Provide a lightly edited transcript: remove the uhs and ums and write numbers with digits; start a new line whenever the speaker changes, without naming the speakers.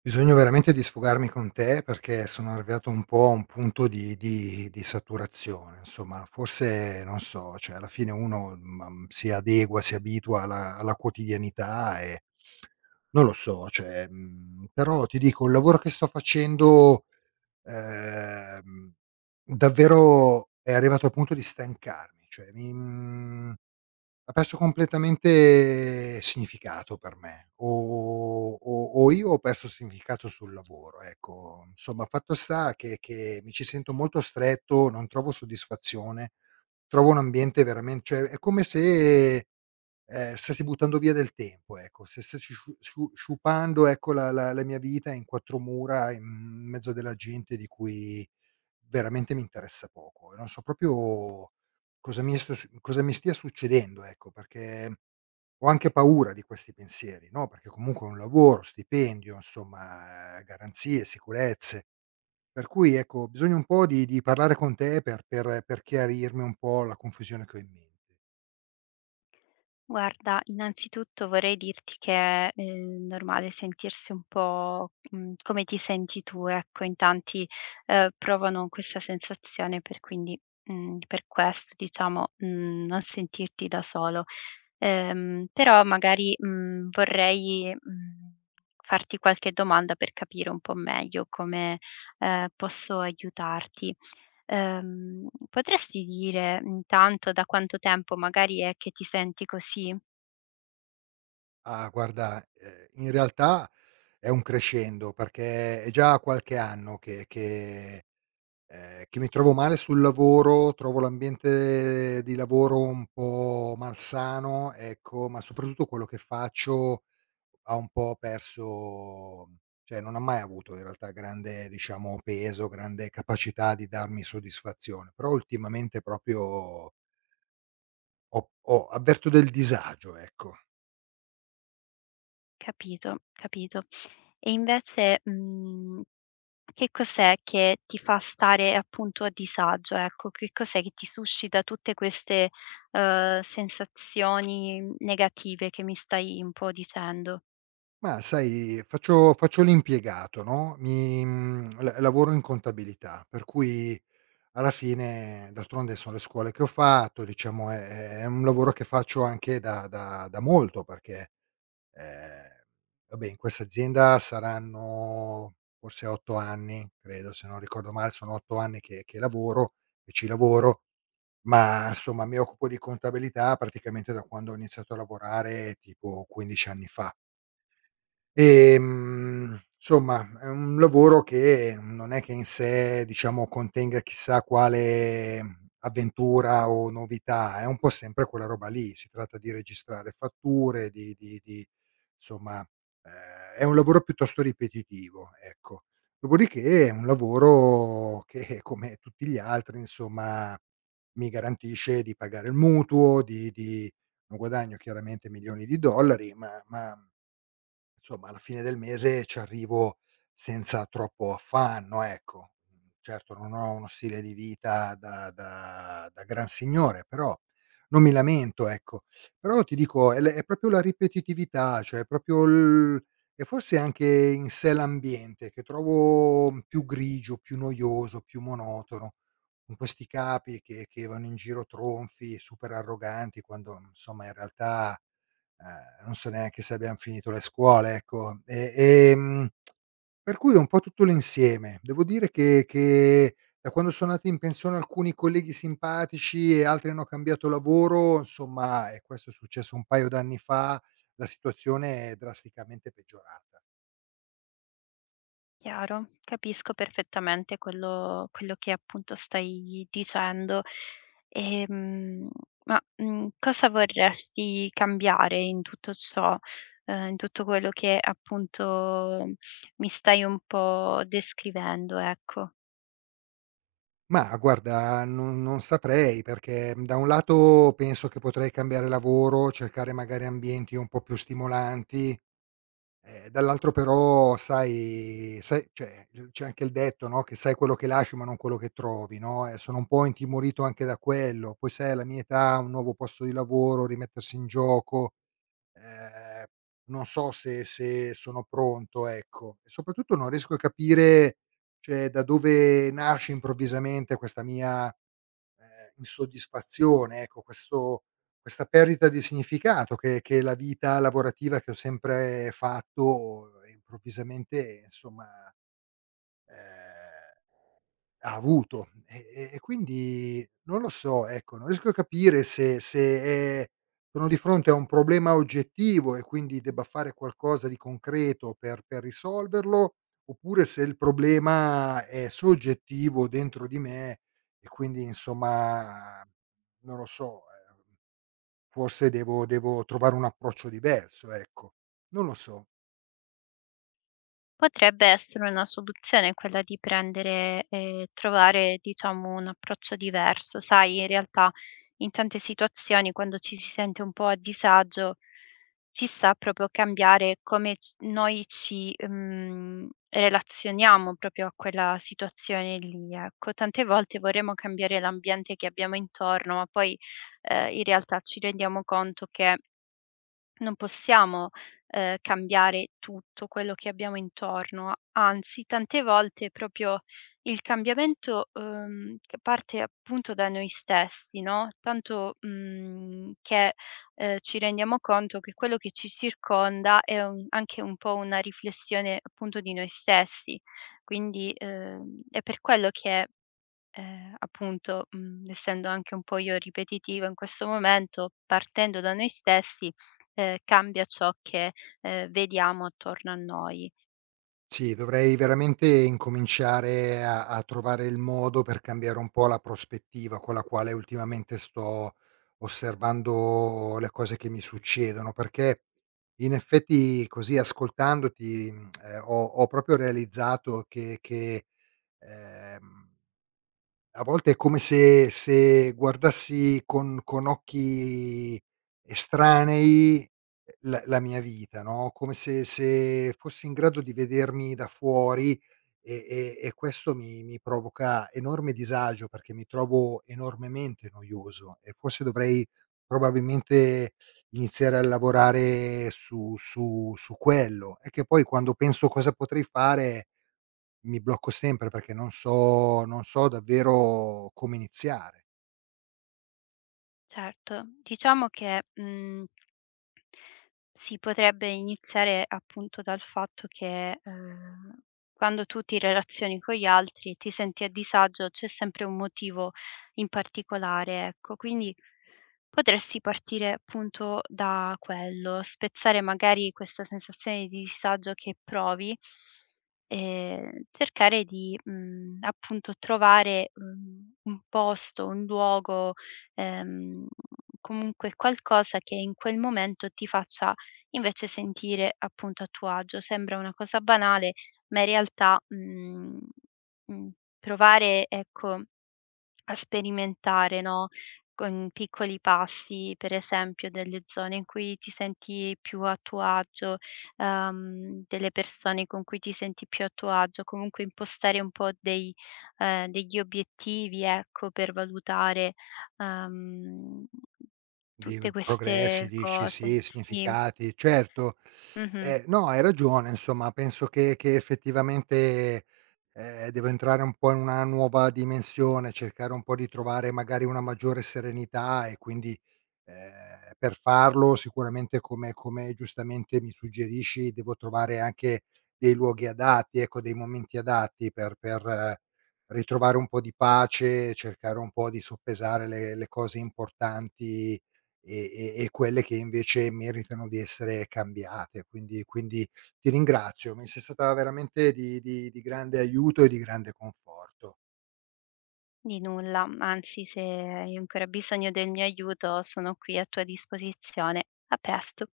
Bisogno veramente di sfogarmi con te perché sono arrivato un po' a un punto di saturazione, insomma. Forse non so, cioè alla fine uno, si adegua, si abitua alla quotidianità e non lo so, cioè, però ti dico il lavoro che sto facendo, ehm, davvero è arrivato al punto di stancarmi, cioè mi mhmm ha perso completamente significato per me, o o io ho perso significato sul lavoro, ecco. Insomma, fatto sta che mi ci sento molto stretto, non trovo soddisfazione, trovo un ambiente veramen cioè è come se, stessi buttando via del tempo, ecco, se stessi sciupando, ecco, la mia vita in 4 mura in mezzo della gente di cui veramente mi interessa poco e non so proprio cosa mi stia succedendo, ecco, perché ho anche paura di questi pensieri, no, perché comunque è un lavoro, stipendio, insomma, garanzie, sicurezze. Per cui, ecco, ho bisogno un po' di parlare con te per chiarirmi un po' la confusione che ho in mente.
Guarda, innanzitutto vorrei dirti che è, normale sentirsi un po', come ti senti tu, ecco. In tanti, provano questa sensazione per quindi per questo diciamo, non sentirti da solo. Però magari, vorrei, farti qualche domanda per capire un po' meglio come, posso aiutarti. Potresti dire intanto da quanto tempo magari è che ti senti così?
Ah, guarda, in realtà è un crescendo, perché è già qualche anno che mi trovo male sul lavoro, trovo l'ambiente di lavoro un po' malsano, ecco, ma soprattutto quello che faccio ha un po' perso, cioè non ha mai avuto in realtà grande, diciamo, peso, grande capacità di darmi soddisfazione, però ultimamente proprio ho avverto del disagio, ecco.
Capito, capito. E invece, che cos'è che ti fa stare appunto a disagio, ecco? Che cos'è che ti suscita tutte queste, sensazioni negative che mi stai un po' dicendo?
Ma sai, faccio l'impiegato, no, mi mhmm, la lavoro in contabilità, per cui alla fine d'altronde son le scuole che ho fatto, diciamo è è un lavoro che faccio anche da molto perché, ehm, vabbè, in questa azienda saranno forse 8 anni, credo, se non ricordo male, sono 8 anni che lavoro, che ci lavoro, ma insomma mi occupo di contabilità praticamente da quando ho iniziato a lavorare tipo 15 anni fa. Insomma, è un lavoro che non è che in sé, diciamo, contenga chissà quale avventura o novità, è un po' sempre quella roba lì. Si tratta di registrare fatture, di insomma, ehm, è un lavoro piuttosto ripetitivo, ecco. Dopodiché è un lavoro che, come tutti gli altri, insomma, mi garantisce di pagare il mutuo, di non guadagno chiaramente milioni di dollari, ma insomma, alla fine del mese ci arrivo senza troppo affanno, ecco. Mhmm, certo non ho uno stile di vita da gran signore, però non mi lamento, ecco. Però ti dico, è proprio la ripetitività, cioè è proprio l e forse anche in sé l'ambiente che trovo più grigio, più noioso, più monotono, con questi capi che vanno in giro tronfi, super arroganti, quando insomma in realtà, non so neanche se abbiam finito le scuole, ecco. E, per cui è un po' tutto l'insieme. Devo dire che da quando sono andati in pensione alcuni colleghi simpatici e altri hanno cambiato lavoro, insomma, e questo è successo un paio d'anni fa, la situazione è drasticamente peggiorata.
Chiaro, capisco perfettamente quello che appunto stai dicendo. Ehm, ma, cosa vorresti cambiare in tutto ciò? In tutto quello che appunto mi stai un po' descrivendo, ecco?
Mah, guarda, non saprei, perché, da un lato penso che potrei cambiare lavoro, cercare magari ambienti un po' più stimolanti. Dall'altro però sai cioè, c'è anche il detto, no, che sai quello che lasci ma non quello che trovi, no, e sono un po' intimorito anche da quello. Poi sai, alla mia età, un nuovo posto di lavoro, rimettersi in gioco, ehm, non so se sono pronto, ecco. E soprattutto non riesco a capire, cioè, da dove nasce improvvisamente questa mia insoddisfazione, ecco, questo questa perdita di significato che la vita lavorativa che ho sempre fatto, improvvisamente, insomma, ehm, ha avuto. E quindi non lo so, ecco, non riesco a capire se è, sono di fronte a un problema oggettivo e quindi debba fare qualcosa di concreto per risolverlo, oppure se il problema è soggettivo dentro di me e quindi insomma, non lo so, ehm, forse devo trovare un approccio diverso, ecco. Non lo so.
Potrebbe essere una soluzione quella di prendere e trovare, diciamo, un approccio diverso. Sai, in realtà in tante situazioni quando ci si sente un po' a disagio, ci sta proprio cambiare come noi ci relazioniamo proprio a quella situazione lì. Ecco, tante volte vorremmo cambiare l'ambiente che abbiamo intorno, ma poi in realtà ci rendiamo conto che non possiamo, cambiare tutto quello che abbiamo intorno, anzi tante volte proprio il cambiamento, che parte appunto da noi stessi, no, tanto, che, ci rendiamo conto che quello che ci circonda è un anche un po' una riflessione appunto di noi stessi. Quindi, è per quello che appunto, essendo anche un po' io ripetitiva in questo momento, partendo da noi stessi, cambia ciò che, vediamo attorno a noi.
Sì, dovrei veramente incominciare a trovare il modo per cambiare un po' la prospettiva con la quale ultimamente sto osservando le cose che mi succedono, perché in effetti così ascoltandoti, ho proprio realizzato che, ehm a volte è come se guardassi con occhi estranei, la mia vita, no, come se fossi in grado di vedermi da fuori e e questo mi provoca enorme disagio, perché mi trovo enormemente noioso e forse dovrei probabilmente iniziare a lavorare su quello. È che poi quando penso cosa potrei fare mi blocco sempre perché non so davvero come iniziare.
Certo, diciamo che, mhmm si potrebbe iniziare appunto dal fatto che, quando tu ti relazioni con gli altri e ti senti a disagio c'è sempre un motivo in particolare, ecco. Quindi potresti partire appunto da quello, spezzare magari questa sensazione di disagio che provi cercare di, appunto trovare, un posto, un luogo, ehm, comunque qualcosa che in quel momento ti faccia invece sentire appunto a tuo agio. Sembra una cosa banale, ma in realtà, mhmm, provare ecco a sperimentare, no, con piccoli passi, per esempio delle zone in cui ti senti più a tuo agio, delle persone con cui ti senti più a tuo agio, comunque impostare un po' dei, degli obiettivi, ecco, per valutare, ehm,
Di v
tutte
Progressi,
queste
dici,
cose.
sì,
Sì,
significati, certo.
mh-mh,
No, hai ragione, insomma, penso che effettivamente, devo entrare un po' in una nuova dimensione, cercare un po' di trovare magari una maggiore serenità e quindi, per farlo sicuramente come giustamente mi suggerisci, devo trovare anche dei luoghi adatti, ecco, dei momenti adatti per ritrovare un po' di pace, cercare un po' di soppesare le cose importanti e e quelle che invece meritano di essere cambiate. Quindi ti ringrazio, mi sei stata veramente di grande aiuto e di grande conforto.
di nulla, anzi se hai ancora bisogno del mio aiuto sono qui a tua disposizione. A presto.